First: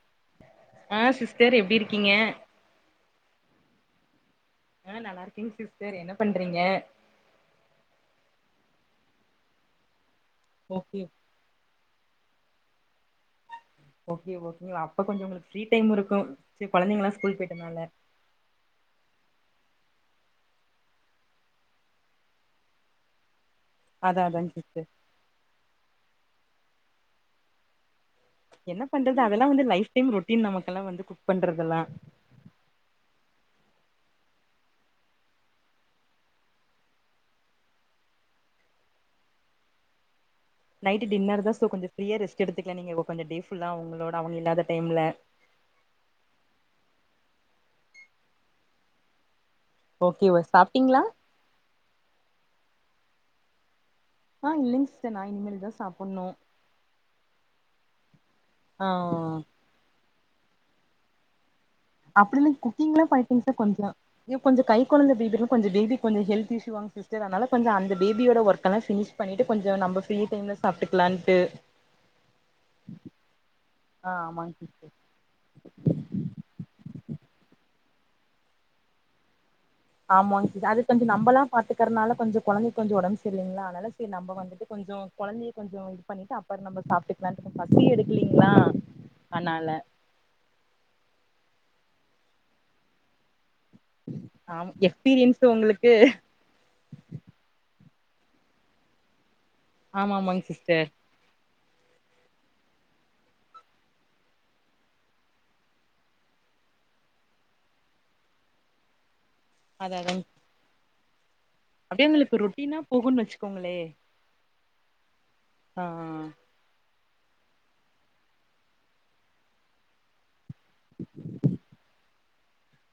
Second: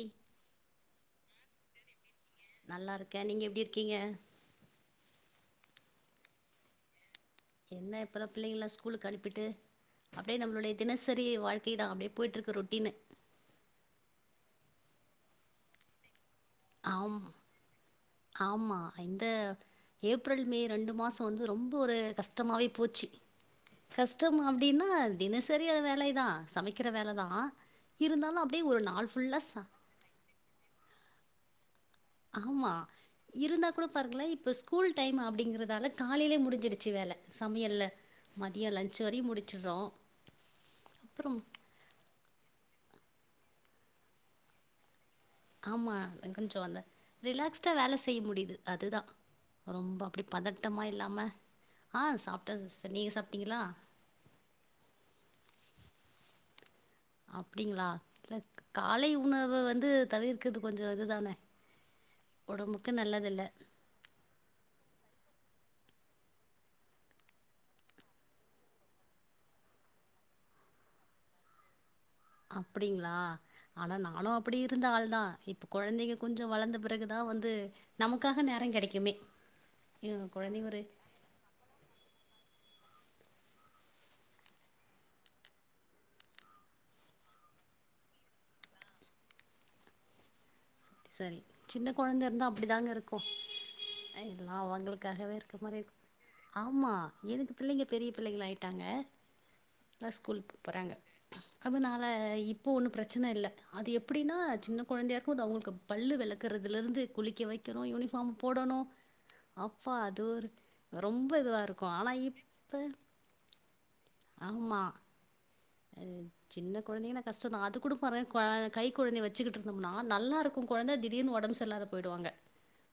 இ ஆ சிஸ்டர் எப்டி இருக்கீங்க நல்லா இருக்கே நீங்க எப்டி இருக்கீங்க ஆ நல்லா இருக்கேங் சிஸ்டர் என்ன பண்றீங்க என்ன இப்பலா பிள்ளைங்கள ஸ்கூலுக்கு அனுப்பிட்டு அப்டே நம்மளுடைய ஓகே தினசரி வாழ் கிதா அப்டியே போய்டுருக்கு ரொட்டின்னு ஓகே ஓகேங்களா அப்ப கொஞ்சோ உங்குளுக்கு ஃப்ரீ டைம் இருக்கு சு கொழந்தைங்கல்லா ஸ்கூல் போயிட்டனால ஆமா இந்த ஏப்ரல் மே ரெண்டு மாசொ வந்து ரொம்ப ஒரு கஷ்டமாவே போச்சு அதா கஷ்டம் அதாங்க சிஸ்டர் அப்டின்னா தினசரி அ வேலை தா சமைக்கிற வேலதா இருந்தாலு அப் டி ஒரு நாள் ஃபுல்லா சா டிம் ரொட்டின் நமக்கெல்லா வந்து குக் பண்றதெல்லா ஆமா இருந்தா கூட பாருங்களே இப்ப ஸ்கூல் டைம் அப்டிங்கறதால காலையிலயே முடிஞ்சிடுச்சு வேல சமையல்ல மதிய லன்ச் வரையு முடிச்சுறோ நைட்டு டின்னர் தா சோ கொஞ்சோ ஃப்ரீய ரெஸ்ட் எடுத்துக்களா நீங்க கொஞ்சோ டேஃபுல்ல அவுங்களோடா அவுங்க இல்லாத டைம்ல ஆமா வெங்கஞ்சு வந்த ரிலாக்ஸ்ட்டா வேல செய்ய முடிது அதுதா ரொம்ப அப்டே ஓகே பதட்டமா சாப்ட்டீங்களா இல்லாம ஆ சாப்ட்ட சிஸ்டர் நீங்க சாப்ட்டீங்களா ஆ இல்லைங்க சி்ஸ்டர் நா இனிமேல்தா சாப்பட்னு அப்டிங்களா இல்ல காலை ஆ உணவ வந்து தவிர்க்கது கொஞ்சோ இதுதான அப்டில்ல குக்கில்லா பண்டேங்ஸ் சிஸ்டர் கொஞ்சோ இப் கொஞ்சோ கை குழந்த பேபி எல்லா கொஞ்சோ பேபி கொஞ்சோ ஹெல்த் இஷு வா சிஸ்டர் அதனால கொஞ்சோ அந்த பேபியோட ஒர்க எல்லா ஃபினிஷ் பண்ணிட்டு கொஞ்சோ நம்ப ஃப்ரீ டைம்ல்ல சாப்ட்டுக்குலான்ட்டு அப்படிங்களா ஆனா ஆ நானு ஆமாங்க அப்படி இருந்த சிஸ்டர் ஆள் தா இப்ப கொழந்தைங்க கொஞ்சோ வளந்த பிறகுதா வந்து நமக்காக நேரோ கடைக்குமே ஆமாங் சிஸ் அதுக் கொஞ் நம்பல்லா பாத்துக்கறனால கொஞ்சோ கொழந்தைக் கொஞ்சோ ஒடம்பு சரி இல்லைங்களா அதனால சேரி நம்ம வந்துட்டு கொஞ்சோ கொழந்தைய கொஞ்சோ இது பண்ணிட்டு அப்பறோ நம்ப சாப்ட்டுக்கலானு பசியே எடுக்குலீங்களா அதனால சரி சின்ன கொழந்த இருந்த அப்படி தாங்க இருக் கு எல்லா ஆம் அவுங்களுக்காகவே எக்ஸ்பீரியன்ஸ் இருக்க மாரி உங்களுக்கு இருக்கு ஆமா எனக்கு பிள்ளைங்க பெரிய பிள்ளைங்களாயிட்டாங்க இப்தா ஆமா ஆமாங்க ஸ்கூலுக்கு போ சிஸ்டர் போறாங்க அதனால இப்போ ஒன்னு பிரச்சன இல்ல அது எப்புடின்னா சின்ன கொழந்தையா இருக்கு அது அவுங்களுக்கு பல்லு வெளக்குறதுல இருந்து குளிக்க வைக்கறோ யூனிஃபார்ம் போடணு அத அப்பா அது அதாங்க ஒரு ரொம்ப இதுவா இருக்கு அப்டியே ஆனா உங்களுக்கு ரொட்டீனா இப்ப போகுன்னு வச்சுக்கோங்களே ஆமா ஆ அ ஆ சின்ன கொழந்தைங்கன்னா கஷ்டோ தா அது கூட பார் க கை கொழந்தய வச்சுக்கிட்டு இருந்தோம்னா நல்லா இருக் கு கொழந்த திடீர்னு ஒடம்பு சரியில்லாத போயிடுவாங்க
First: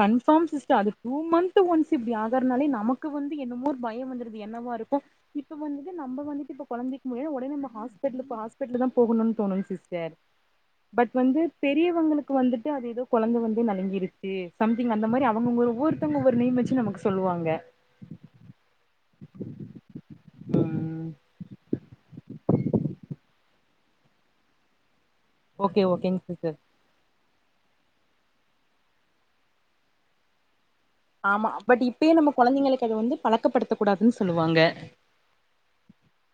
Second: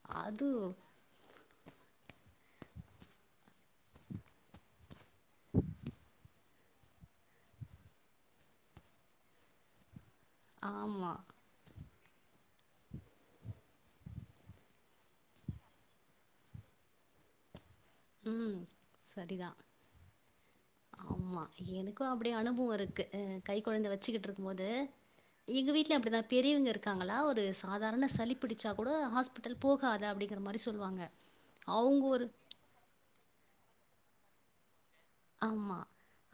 கன்ஃபார்ம் அது சிஸ்டர் அதுக் டூ மந்து ஒன்ஸ் இப்டி ஆகறனாலே நமக்கு வந்து என்னமோரு பயோ வந்துருது என்னவா இருக்கு இப்ப வந்துட்டு நம்ப வந்துட்டு இப்ப கொழந்தை மே ஒடனே நம்ம ஹாஸ்பிட்லுக்கு ஹாஸ்பிட்லு தா போகணுன்னு தோணு சிஸ்டர் பட் ஆமா. வந்து பெரியவங்குளுக்கு வந்துட்டு அது ஏதோ குழந்த வந்து நலுங்கிருக்கு சம்திங் அந்த மாரி அவுங்க ஒவ்வொருத்தவுங்க ஒவ்வொரு நேம் வச்சு நமக்கு சொல்லுவாங்க ம் சரிதா ம் ஆமா எனக் கு அப்டி அனுபவோ இருக்கு அ கை குழந்த வச்சுக்கிட்டு இருக்கும் போது எங்க ஓகே வீட்ல அப்படிதா ஓகேங்க சிஸ்டர் பெரியவுங்க இருக் இருக்காங்களா ஒரு சாதாரண சளி பிடிச்சா கூட ஹாஸ்பிட்டல் போகாத அப்புடிங்கிற மாரி சொல்லுவாங்க ஆமா பட் அவங்க இப்பயே ஒரு நம்ப குழந்தைங்களுக்குை அது வந்து பழக்கப்படுத்த கூடாதுன்னு சொல்லுவாங்க ஆமா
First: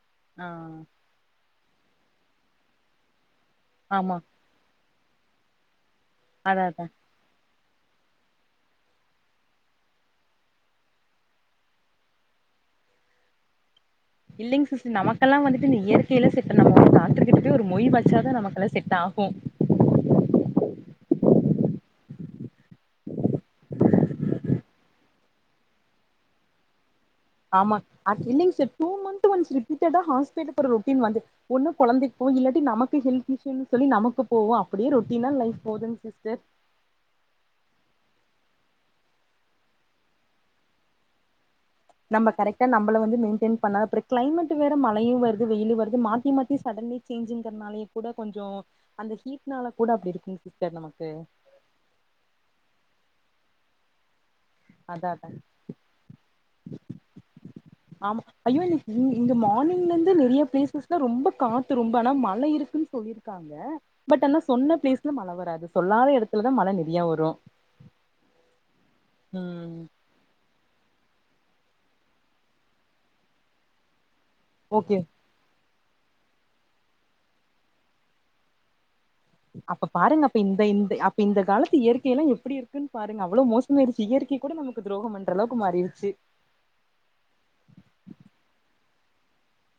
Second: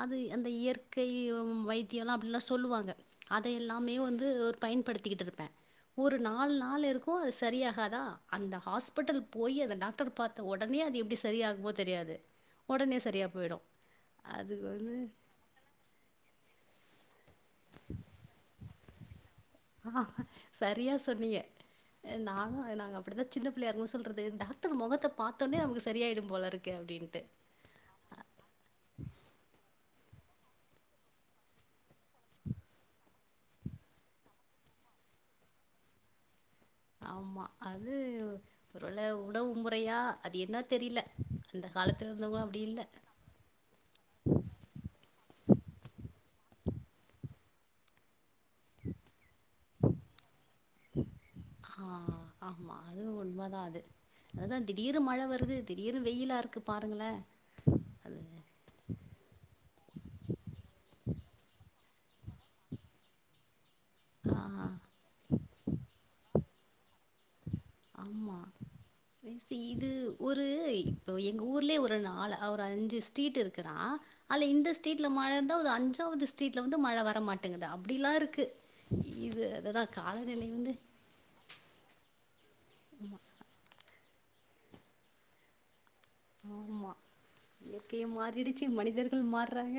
அது ஆ அந்த இயற்கை ம் வைத்தியோலா அப்படின்லா சொல்லுவாங்க அத எல்லாமே ஆமா வந்து ஒரு பயன்படுத்திக்கிட்டு இருப்பேன் ஒரு நாலு அதா நாள் அதா இருக் கு சரியாகாதான் அந்த ஹாஸ்பிட்டல் போயி அந்த டாக்டர் பாத்த ஒடனே அது எப்டி சரியாகுமோ தெரியாது உடனே சரியா போயிடு இல்லைங்க சிஸ்டர் நமக்கெல்லா வந்துட்டு இந்த இயற்கையிலா செட் நம்ம அந்த டாக்டர் கிட்ட போய் ஒரு மொய் வச்சாதா நமக்கெல்லா செட் ஆகு ஆஹ் சரியா சொன்னீங்க அ நானு நாங்க அப்படிதா சின்ன பிள்ளயா இருக்கும் போது சொல்றது டாக்டர் முகத்த பாத்தோடனே நமக்கு சரிய ஆகிடும் போல இருக்கு கே அப்டின்ட்டு ஆமா அ இல்லைங்க சர் டூ மந்த் ஒன்ஸ் ரிபிட்டடா ஹாஸ்பிட்டல் போற ரொட்டி வந்து ஒன்னு கொழந்தை போன் இல்லாட்டி நமக்கு ஹெல்த் இஸ்யூனு சொல்லி நமக்கு போவோ அப்படியே ரொட்டீனா லைஃப் போதுங் சிஸ்டர் ஆமா அது ஒருவேல உணவு முறையா அது என்ன தெரில அந்த ஹாலத் நம்ப கரக்டா நம்பள வந்து மெய்ன்டன் பண்ணா அப்றோ கிளைமேட் வேற மழையு வருது வெயிலு வருது மாத்தி மாத்தி சடன்லி சேஞ்சுங்கிறனாலயே கூட கொஞ்சோ அந்த ஹீட்னால கூட அப்டி இருக்குங் சிஸ்டர் நமக்கு ஆ ஆமா அதுவு உண்மதா அது அதா திடீர்னு அதா மழ அதா வருது திடீர்னு வெயிலா இருக்கு பாருங்கள ஆமா ஐயோ நீ இங் இங்க மார்னிங்ல இருந்து நெறைய பிளேசஸ்லா ரொம்ப காத்து ரொம்ப ஆனா மழை இருக்குன் சொல்லிருக்காங்க பட் ஆனா ஆ சொன்ன பிளேஸ்ல மழ வராது சொல்லாத எடத்துலதா மழ நெறையா வரு ஆமா ப்ளேஸ் ம் இது ஒரு இப்போ எங்க ஊர்லயே ஒரு நாள் அ ஒரு அஞ்சு ஸ்ட்ரீட் இருக்குன்னா அல்ல இந்த ஓகே ஸ்ட்ரீட்ல மழ இருந்தா ஒரு அஞ்சாவது ஸ்ட்ரீட்ல வந்து மழ வரமாட்டங்குது அப்டிலா இருக்கு இது அததா காலநிலை வந்து ப்ப இந்த காலத்து இயற்கையெல்லா எப்டி இருக்குன்னு பாருங்க அவ்ளோ மோச மாயிருச்சு இயற்கை கூட நமக்கு துரோகம் பண்ற அளவுக்கு மாறிருச்சு ஆமா இயற்கையு மாறிடுச்சு மனிதர்கள் மாறாங்க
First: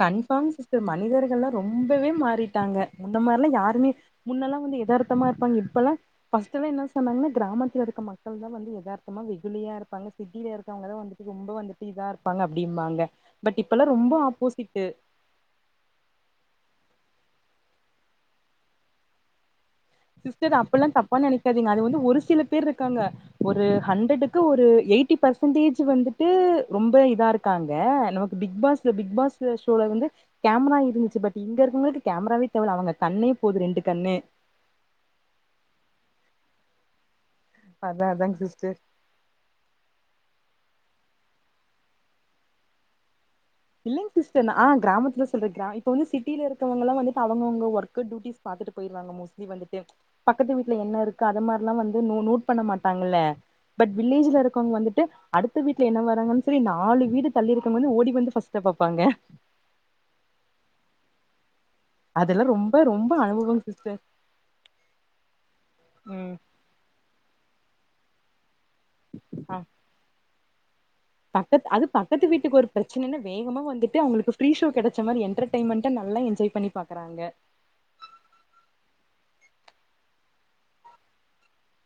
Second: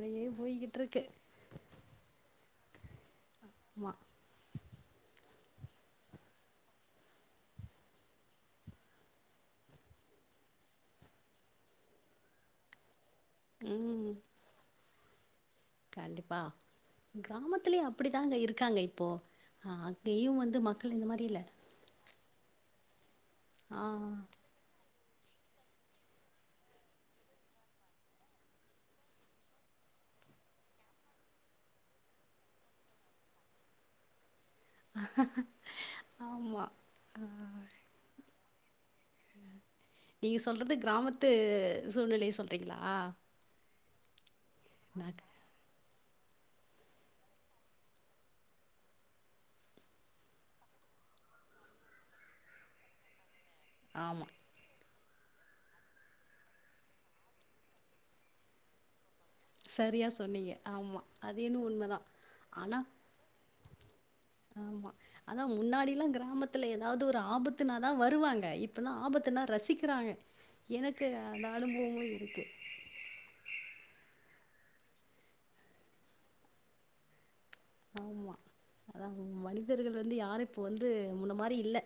கன்ஃபார்ம் சிஸ்டர் மனிதர்கள்ல்லா ரொம்பவே மாறிட்டாங்க முந்த மாரில்லா யாருமே ஆமா முன்னெல்லா வந்து எதார்தமா இருப்பாங்க இப்பெலா பஸ்ட்டெல்லா என்ன சொன்னாங்கனா கிராமத்துல இருக்க மக்கள்தா வந்து யதார்த்தமா வெகுலியா இருப்பாங்க சிட்டில இருக்கறவங்கதா வந்துட்டு ரொம்ப வந்துட்டு இதா இருப்பாங்க அப்டிம்பாங்க பட் இப்பெல்லா ம் ரொம்போ ஆப்போசிட்டு் கண்டிப்பா கிராமத்துலே அப்டி தாங்க இருக்காங்க இப்போ பா சிஸ்டர் அப்புல்லா தப்பா நெனைக்காதீங்க அது வந்து ஒரு சில பேர் இருக்காங்க ஒரு ஆ ஹண்ட்ரடுக்கு ஒரு எயிட் டி பெர்சன்டேஜ் வந்துட்டு ரொம்ப இதா இருக்காங்க நமக்கு பிக் பாஸ்ல பிக் பாஸ்ஸ ஷோல வந்து கேமரா இருந்துச்சு பட் இங்க இருக்கவங்களுக்கு கேமராவே தேவல அவங்க கண்ணே போது ரெண்டு கண்ணு ஆமா அ அதா அதாங் சிஸ்டர் நீங்க சொல்றது கிராமத்து சூழ்நிலைய சொல்றீங்ளா இல்லைங் சி்ஸ்டர் ந ஆ கிராமத்துல சொல்ற கிரா இப்போ வந்து சிட்டியில இருக்கவங்கலா வந்துட்டு அவங்கவங்க ஒர்க் டூட்டிஸ் பாத்துட்டு போய்ருவாங்க மோஸ்லி வந்துட்டு பக்கத்து வீட்டுல என்ன இருக்கு அத மார்ல்லா வந்து னு நூட் பண்ண மாட்டாங்கல்ல பட் ஆமா வில்லேஜ்ல இருக்கவங்க வந்துட்டு அடுத்த வீட்டுல என்ன வராறங்கன்னு சொல்லி நாலு வீடு தள்ளிருக்கங்க வந்து ஓடி வந்து ஃபஸ் டா பாப்பாங்க சரியா சொன்னீங்க ஆமா அது இன்னு உண்மதா அதெல்லா ஆனா ரொம்ப ரொம்ப அனுபவம் சிஸ்டர் ஆமா அதா முன்னாடில்லா ம் கிராமத் த்துல எதாவது ஒரு ஆபத்துனாதா வருவாங்க இப்பன்னா ஆபத்துனா ஆ ரசிக்கிறாங்க எனக்கு அந்த அனுபவமு இருக்கு பிரச்சனன்னா வேகமா வந்துட்டு அவங்களுக்கு ஃப்ரீ ஷோ கெடச்ச மாரி என்டர்டெய்மெண்டா நல்லா எஞ்ஜாய் பண்ணி பாக்குறாங்க ஆமா அதா மனிதர்கள் வந்து யாரு இப்போ வந்து முன்ன மாரி இல்ல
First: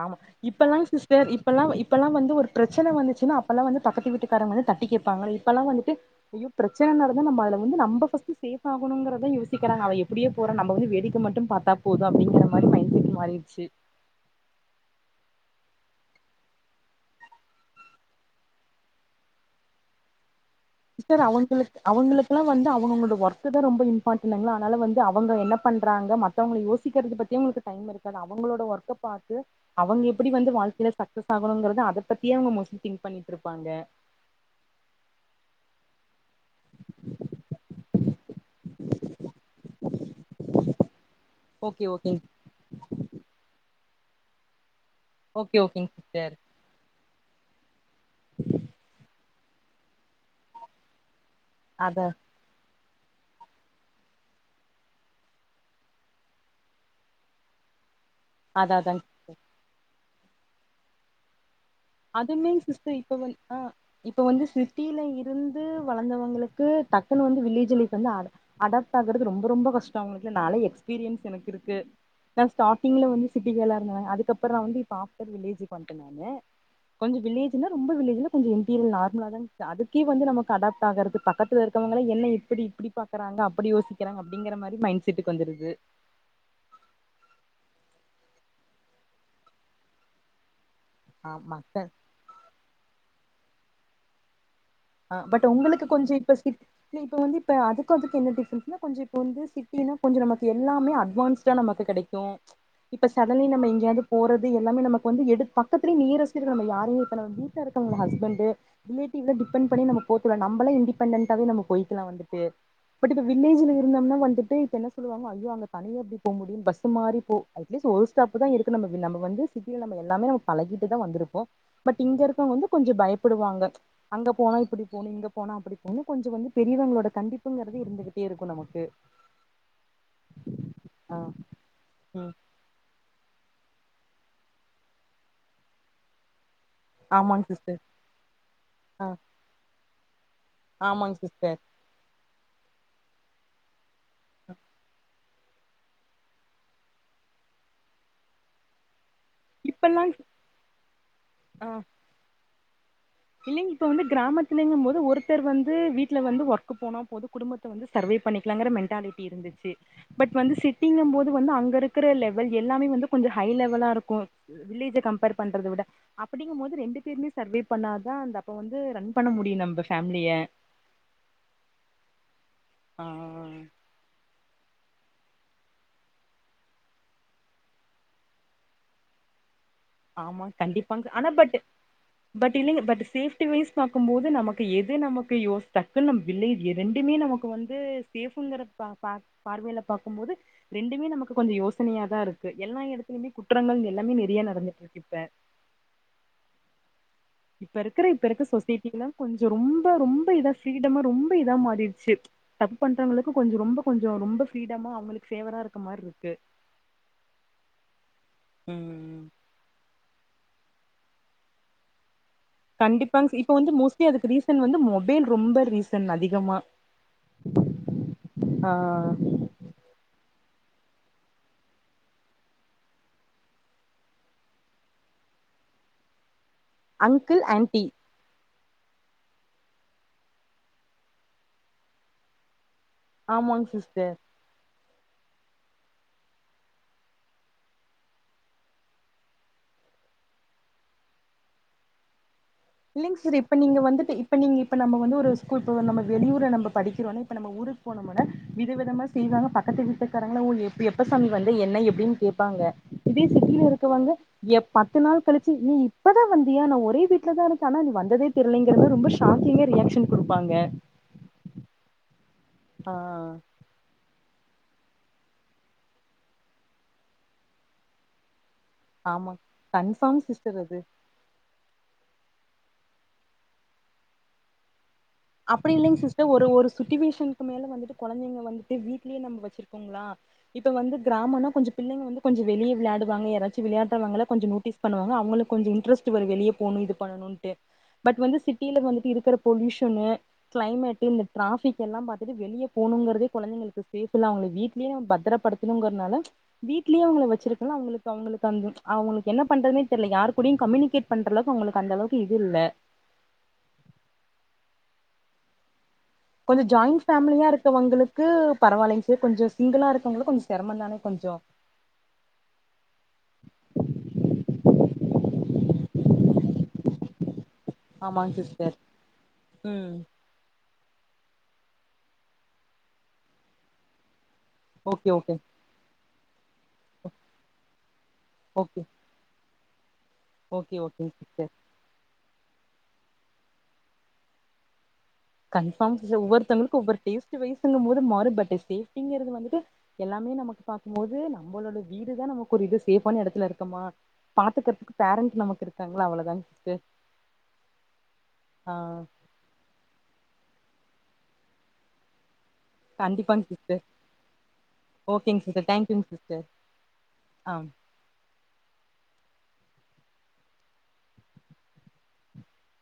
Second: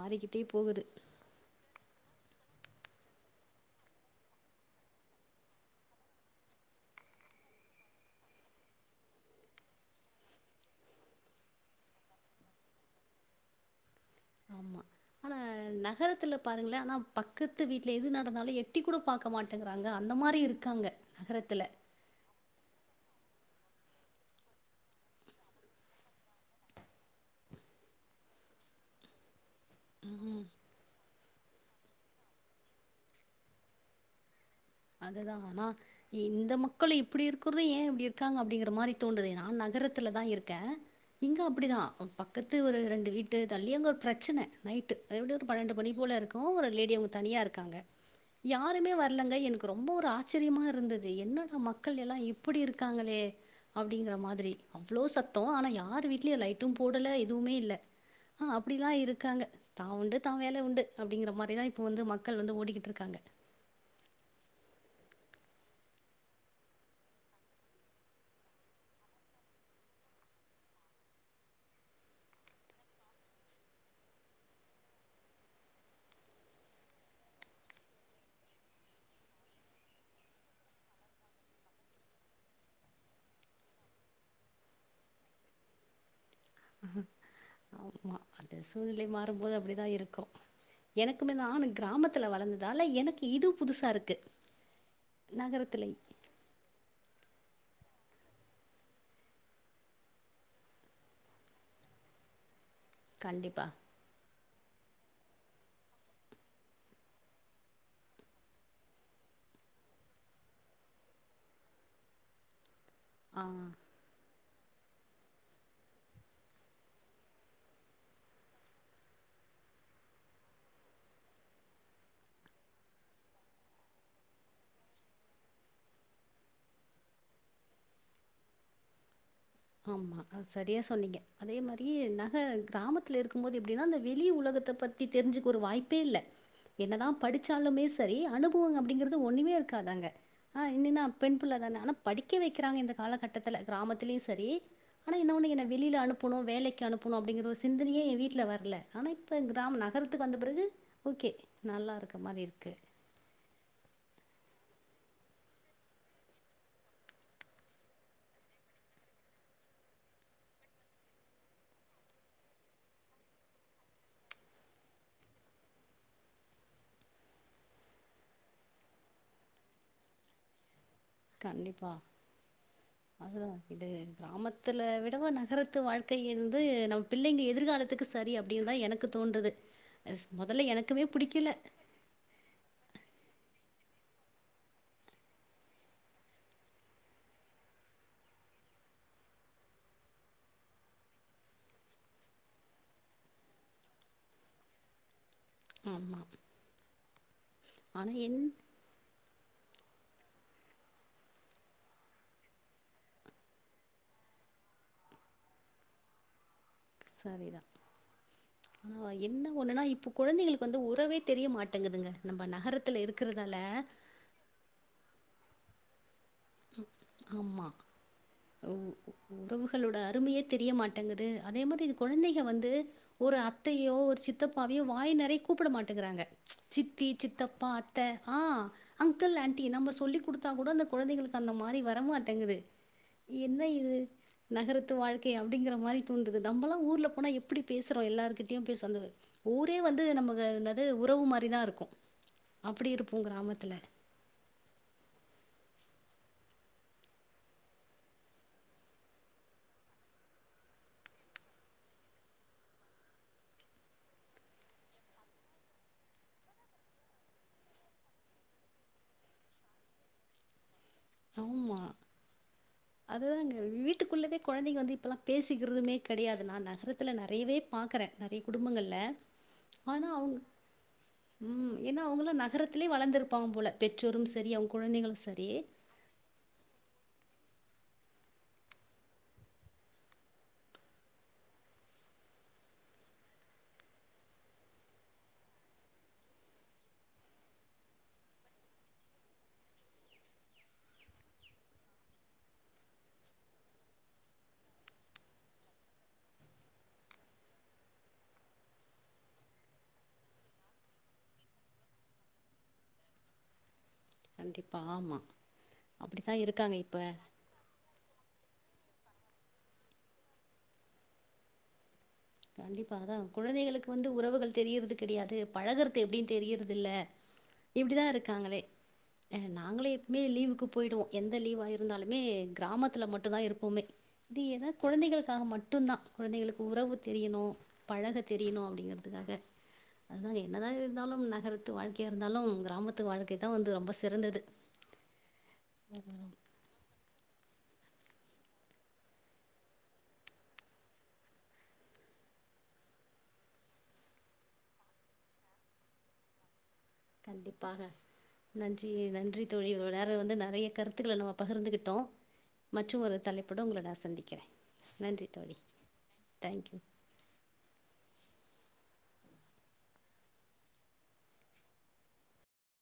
ஆமா இப்பெல்லா போகுது. சிஸ் டர் இப்பெல்லா இப்பலா வந்து ஒரு பிரச்சன வந்துச்சுன்னா அப்பெல்லா வந்து பக்கத்து வீட்டுக்காரங்க வந்து தட்டி கேப்பாங்க இப்பெல்லா வந்துட்டு ஐயோ பிரச்சன நடந்தா நம்ம அதுல வந்து நம்ப ஃபஸ்ட் சேஃப் ஆகணுங்குறதா யோசிக்கிறாங்க அவ எப்டியே போறோ நம்ப வந்து வேடிக்க மட்டு பாத்தா போது அப்டிங்கிற மாரி மைன்செட் மாறிச்சு ஆமா அ நகரத்துல பாருங்கள ஆனா பக்கத்து வீட்ல எது நடந்தாலு எட்டி கூட பாக்க மாட்டேங்கிறாங்க அந்த மாரி இருக் சிஸ்டர் அவங்களுக்கு அவங்களுக்கெல்லா வந்து அவங்கவ்ங்களோட ஒர்க்குதா ரொம்ப இம்பார்ட்டன்ங்களா அதனால வந்து அவங்க என்ன பண்றாங்க மத்தவங்கள யோசிக்கிறது பத் தி இவங்களுக் டைம் இருக்காது அவங்களோட ஒர்க்கப் பாத்து அவங்க எப்டி வந்து வாழ்க்கைல சக்சஸ் ஆகணுங்கறது அத பத்தியே அவங்க மோஸ்ட்லி திங்க் பண்ணிட்டுருப்பாங்க அதுதா ஆனா இந்த மக்களு இப்பிடி இருக்குறுது ஏ இப்டி இருக்காங்க அப்டிங்கிற மாரி தோண்டுது நா நகரத்துலதா இருக்கே. இங்க அப்டிதா ஓகே அ ஓகேங் பக்கத்து ஒரு ரெண்டு வீட்டு தள்ளி அங்க ஒரு பிரச்சன நைட்டு அதெப்டியு ஒரு ஓகே பன்னெண்டு மணி ஓகேங் போல சிஸ்டர் இருக்கு ஒரு லேடி அவுங்க தனியா இருக்காங்க யாருமே வர்லங்க எனு ரொம்போ ஒரு ஆச்சிரியமா இருந்தது என்னடா அத மக்கள் எல்லா இப்பிடி இருக்காங்களே அப்டிங்கிற மாதிரி. அவ்ளோ சத்தோ ஆனா யார் வீட்லியு லைட்டு போடல எதுவுமே இல்ல. அ அத அப்டிலா அதாங் இருக்காங்க தா உண்டு தா வேல உண்டு அப்டிங்கிற மாரிதா இப்போ வந்து மக்கள் அதுமே வந்து சிஸ்டர் இப்ப ஓடிக்கிட்ருக்காங்க. வந் ஆ இப்ப வந்து சிட்டில இருந்து வளந்தவங்களுக்கு டக்குனு வந்து வில்லேஜ் லைஃப் வந்து அட அடாப்ட் ஆகறது ரொம்போ ரொம்போ கஷ்டோ அவுங்களுக்குலா நாலா எக்ஸ்பீரியன்ஸ் எனக்கு இருக்கு. நா ஸ்டாடிங்ல வந்து சிட்டி கேளா இருந்தனே. அதுக்கப்புறோ வந்து இப்ப ஆஃப்டர் வில்லேஜுக் வந்ட்டே நானு. கொஞ்சோ வில்லேஜ்னா ரொம்போ வில்லஜ் இல்ல கொஞ்சோ இன்டீரியல் நார்மலாதாங் [inaudible] அதுக்கே வந்து நமக்கு அடாப்ட் ஆகறதுக் பக்கத்துல இருக்கவங்களா என்ன இப்பிடி இப்பிடி பாக்கறாங்க அப்பிடி யோசிக்கிறாங்க அப்டிங்கிற மாரி மைண்ட் செட்டுக்கு வந்துருது. ஆமா அது சூழ்நிலை மாறும்போது அப்டிதா இருக்கு. எனக்குமே தா ஆமா ஆனா கிராமத்ல வளந்ததால எனக்கு இது புதுசா இருக்கு. ஆ பட் உங்குளுக்கு நகரத்திலை கொஞ்ச இப்ப சிட் ட்லி இப்ப வந்து இப்ப அதுக்கு அதுக்கு என்ன டிஃப்ரென்ஸ்னா கொஞ்சொ இப்ப வந்து சிட்டினா கொஞ்சோ நமக்கு எல்லாமே அட்வான்ஸ் டா நமக்கு கெடைக்கு. இப்ப சடன்லி நம்ம கண்டிப்பா எங்யாது போறது எல்லாமே நமக்கு வந்து எடு பக்கத்துலியே நியரஸ்ட்டுக்கு நம்ம யாரயு இப்ப ந வீட்ல இருக்கவங்கள ஹஸ்பண்டு ரிலேட்டிவ்ல டிபெண் பண்ணி நம்ம போக்கூடா நம்பளே இன்டிபெண்டன்டாவே நம்ம போய்க்கலா வந்துட்டு. பட் இந்த ஆ வில்லேஜ்ல இருந்தம்னா வந்துட்டு இப்ப என்ன ஸ் சொல்லுவாங்க ஐயோ அங்க தனியா எப்டி போ முடியும் பஸ் மாறி போ அட்லீஸ்ட் ஒரு ஸ்டாப் தா இருக்கு நம்மவ் நம்ம வந்து சிட்டில நம்ம எல்லாமே நம்ம பழகிட்டுதா வந்திருப்போ. பட் இங்க இருக்கவங்க வந்து கொஞ்சொ பயப்படுவாங்க. அங்க போனா இப்பிடி போணு இங்க போனா அப்பிடி போணு கொஞ்சோ வந்து பெரியவங்களோட கண்டிப்புங்கறது இருந்துக்கிட்டே இருக்கு நமக்கு. ஆமா அ சரியா ஆ சொன்னீங்க அதே மாரியே ம் நக கிராம த்ல இருக்கும்போது எப்டினா அந்த வெளி உலகத்த பத்தி தெரிஞ்சுக்க ஒரு வாய்ப்பே இல்ல. என்னதா ஆமாங்க சிஸ்டர் படிச்சாலுமே சரி அனுபவோ ஆ அப்டிங்கறது ஒண்ணுமே இருக்காது அங்க. அ இன் என்னா ஆமாங்க சிஸ்டர் பெண்பிள்ளதான ஆனா படிக்க வெக்கிறாங்க இந்த காலகட்டத்துல கிராமத்திலியு செரி ஆனா என்ன ஒன்னு என்ன வெளில அனுப்புணு வேலைக்கு அனுப்புணு அப்டிங்கற ஒரு சிந்தனையே எ வீட்ல வர்ல ஆனா இப்ப கிராம் இப்பெல்லா நகரத்துக்கு வந்த பிறகு ஓகே நல்லா இருக்க மாரி இருக்கு. இல்லிங் இப்ப வந்து கிராமத்லிங்கும் போது ஒருத்தர் வந்து வீட்ல வந்து ஒர்க்கு போனா போது குடும்பத் த வந்து சர்வைவ் பண்ணிக்கலாங்கற மென்ட்டாலிட்டி இருந்துச்சு. பட் வந்து சிட்டிங்கம் போது வந்து அங்க இருக்குற லெவல் எல்லாமே வந்து கொஞ்சொ ஹை லெவலா இருக்கு. வ் வில்லேஜ கம்பேர் பண்றத விட அப்டிங்கும்போது ரெண்டு பேருமே சர்வைவ் பண்ணா தா அந்த அப்ப வந்து ரன் பண்ண முடியு நம்ப ஃபேமிலிய. கண்டிப்பா ஆ அதுதா இது கிராமத்துல விடவா நகரத்து வாழ்க்கை வந்து நம்ம பிள்ளைங்க எதிர்காலத்துக்கு சரி அப்டின்தா எனக்கு தோண்றுது. அஸ் ஆமா மொதல்ல எனக்குமே கண்டிப்பாங்க ஆனா பட் புடிக்கல. பட் இல்லிங்க பட் சேஃப்டி வைஸ் பாக்கும் போது நமக்கு எது நமக்கு யோஸ் டக்குன் நம் வில்லே எ ரெண்டுமே நம க்கு வந்து சேஃப்ங்கற பா பாக் பார்வைல பாக்கும்போது ரெண்டுமே நமக்கு கொஞ்சொ யோசனையாதாருக்கு எல்லா எடத்துலிமே குற்றங்கள் எல்லாமே நெறியா நடந்துட்டுருக்கு இப்ப. ஆம்மா. இப்ப இருக்கற இப்ப இருக்க சொசைட்டி எல்லா கொஞ்சொ ரொம்ப ரொம்ப இதா ஃப்ரீடமா ரொம்ப இதா மாறிர்ச்சு. தப்பு பண்றவங்களுக்கு கொஞ்சொ ரொம்ப கொஞ்சொ ரொம்ப ஃப்ரீடமா அவங்களுக்கு ஃபேவரா இருக்க மார்ருக்கு சரிதா ஆனா என்ன ஒண்ணுன்னா இப்ப குழந்தைகளுக்கு வந்து உறவே தெரிய மாட்டேங்குதுங்க நம்ப ந கண்டிப்பாங் இப்ப வந்து மோஸ்ட்லி அதுக்கு ரீசன் வந்து மொபைல் ரொம்ப ரீசன் அதிகமா ஆமா ஆ அது உறவுகளோட அருமையே தெரிய மாட்டேங்குது அதே மாதிரி இது குழந்தைங்க வந்து ஒரு அத்தையோ ஒரு சித்தப்பாவையோ வாய் நெறைய கூப்புட மாட்டேங்கிறாங்க சித்தி அங்கிள் சித்தப்பா ஆன்ட்டி அத்தை ஆ அங்கிள் ஆண்டி நம்ம சொல்லி் கொடுத்தா கூட அந்த குழந்தைகளுக்கு அந்த மாதிரி வரமாட்டேங்குது என்ன ஆமாங் சிஸ்டர் இது நகரத்து வாழ்க்கை அப்படிங்கிற மாதிரி தூண்டுது நமலா ஊர்ல போனால் எப்படி பேசுறோ எல்லாருகிட்டயு போய் சொல்லுவே ஊரே வந்து நமக்கு அதென்னாது உறவு மாரிதா இருக்கு இல்லைங் சார் இப்ப நீங்க வந்துட்டு இப்போ நீங்கள் இப்போ நம்ம வந்து ஸ்கூல் போனு வந்து நம்ம வெளியூர்ல நம்ம படிக்கிறோன்னு இப்போ நம்ம ஊருக்கு போனும்னா வித விதமா செய்வாங்க பக்கத்து வீட்டுக்காரங்கள வந்து எப்பசாமி வந்த என்ன எப்படின்னு கேபாங்க இதே சிட்டியில இருக்கவாங்க ஏ பத்து நாள் கழிச்சு நீ இப்பதா வந்தியா நா ஒரே வீட்டுல தா இரு ஆனா அது வந்ததே தெரியலைங்கிறது ரொம்ப ஷாக்கிங்கா ரியாக்க்ஷன் கொடுப்பாங்க ஆமா ஆ அதுதாங்க வீட்டுகுள்ளதே குழந்தைங்க வந்து இப்பல்லா பேசிக்கிறதுமே கிடையாது நா நகரத்துல நிறையவே பாகுறேன் நெறைய குடும்பங்கள் ஆமா கன்ஃபார்ம் சிஸ்டர் அது ம் ஏன்னா அவங்களா நகரத்திலயே வளர்திருப்பாங்க போல பெற்றோரு சரி அவுங்க குழந்தைகளு சரி அப்படி இல்லைங்க சிஸ்டர் ஒரு சுச்சுவேஷனுக்கு மேல வந்துட்டு குழந்தைங்க வந்துட்டு வீட்லயே நம்ம வச்சிருக்கோங்களா இப்ப வந்து கிராமோனா கொஞ்ச பிள்ளங்க வந்து கொஞ்சோ வெளிய விளையாடுவாங்க யாராச்சு விளையாடுறவங்க கொஞ்சோ நோட்டீஸ் பண்ணுவாங்க அவங்களுக்கு கொஞ்சோ இன்டரஸ்ட் வரு வெளியே போணு இது பண்ணணுட்டு பட் வந்து சிட்டியில வந்துட்டு இருக்கற பொலுஷன்னு கிளைமேட் இந்த டாராபிக் எல்லா பார்த்துட்டு வெளிய போணுங்கிறதே குழந்தைகளுக்கு சேப்டி இல்லா அவுங்கள வீட்லயே பத்தரபடுத்தி தூங்குறதுனால வீட்லேயே அவுங்க வச்சிருக்கன்னு அவங்களுக்கு அவங்களுக்கு என்ன பண்றதுனே தெரியல யாரு கூடயு கம்யூனிகேட் பண்ற அளவுக்கு உங்களுக்கு அந்த அளவுக்கு இது இல்ல கண்டிப்பா ஆமா அப்படித்தான் கொஞ்சோ இருக்காங்க ஜாயிண்ட் இப்ப. ஃபேமிலியா இருக்குவங்களுக்கு க்கு பரவாயில்லைங்கே கொஞ்சோ சிங்கிளா இருக்கவங்கலக்கு கொஞ்சோ சிரம தானே கொஞ்சோ கண்டிப்பாதா குழந்தைகளுக்கு வந்து உறவுகள் தெரிகிறது கிடையாது பழகறது எப்டின் தெரியுறது இல்ல இப்படிதா ஆமாங்க இருக்காங்களே சிஸ்டர் நாங்களு ம் எப்பயு லீவுக்கு போயிடுவோ எந்த லீவா இருந்தாலுமே கிராமத்தில மட்டு தா இருப்போமே இது ஏத ஓகே ஓகே குழந்தைகளுக்காக மட்டு மட்டு தா குழந்தைங்களுக்கு உறவு தெரியணு பழக தெரியணு ஓகே அப்படிங்குறதுக்காக அதுதா என்னதா ஓகே ஓகேங்க இருந்தாலு சிஸ்டர் நகரத்து வாழ்க்கையா இருந்தாலு கிராமத்துக்கு வாழ்க்கை தா வந்து ரொம்ப சிறந்தது கன்பார் ஒவ்வொத்தவங்கக்கு ஒவ்வொரு டேஸ் வயசுங்க போது மாறு பட்டுச்சி சேப்டின்னு வந்துட்டு எல்லாமே நமக்கு பாக்குபோது நம்மளோட வீடுதா நமக்கு ஒரு இது சேஃப்பான இடத்துல இருக்கமா பாத்துகுறதுக்கு பேரண்ட்ஸ் நமக்கு இருக்காங்களா அவ்ளோதா சிஸ்டர் கண்டிப்பாக ஆ நன்றி நன்றி தோழி இவ்வளவு நேரோ வந்து நேறைய கருத்துக்களை நம்ம பகிர்ந்துகிட்டோ மட்டும் ஒரு கண்டிப்பாங்க தலைப்போட உங்களை சிஸ்டர் நான் சந்திக்கிறே நன்றி ஓகேங்க தோழி தேங்க்யூ ஆம்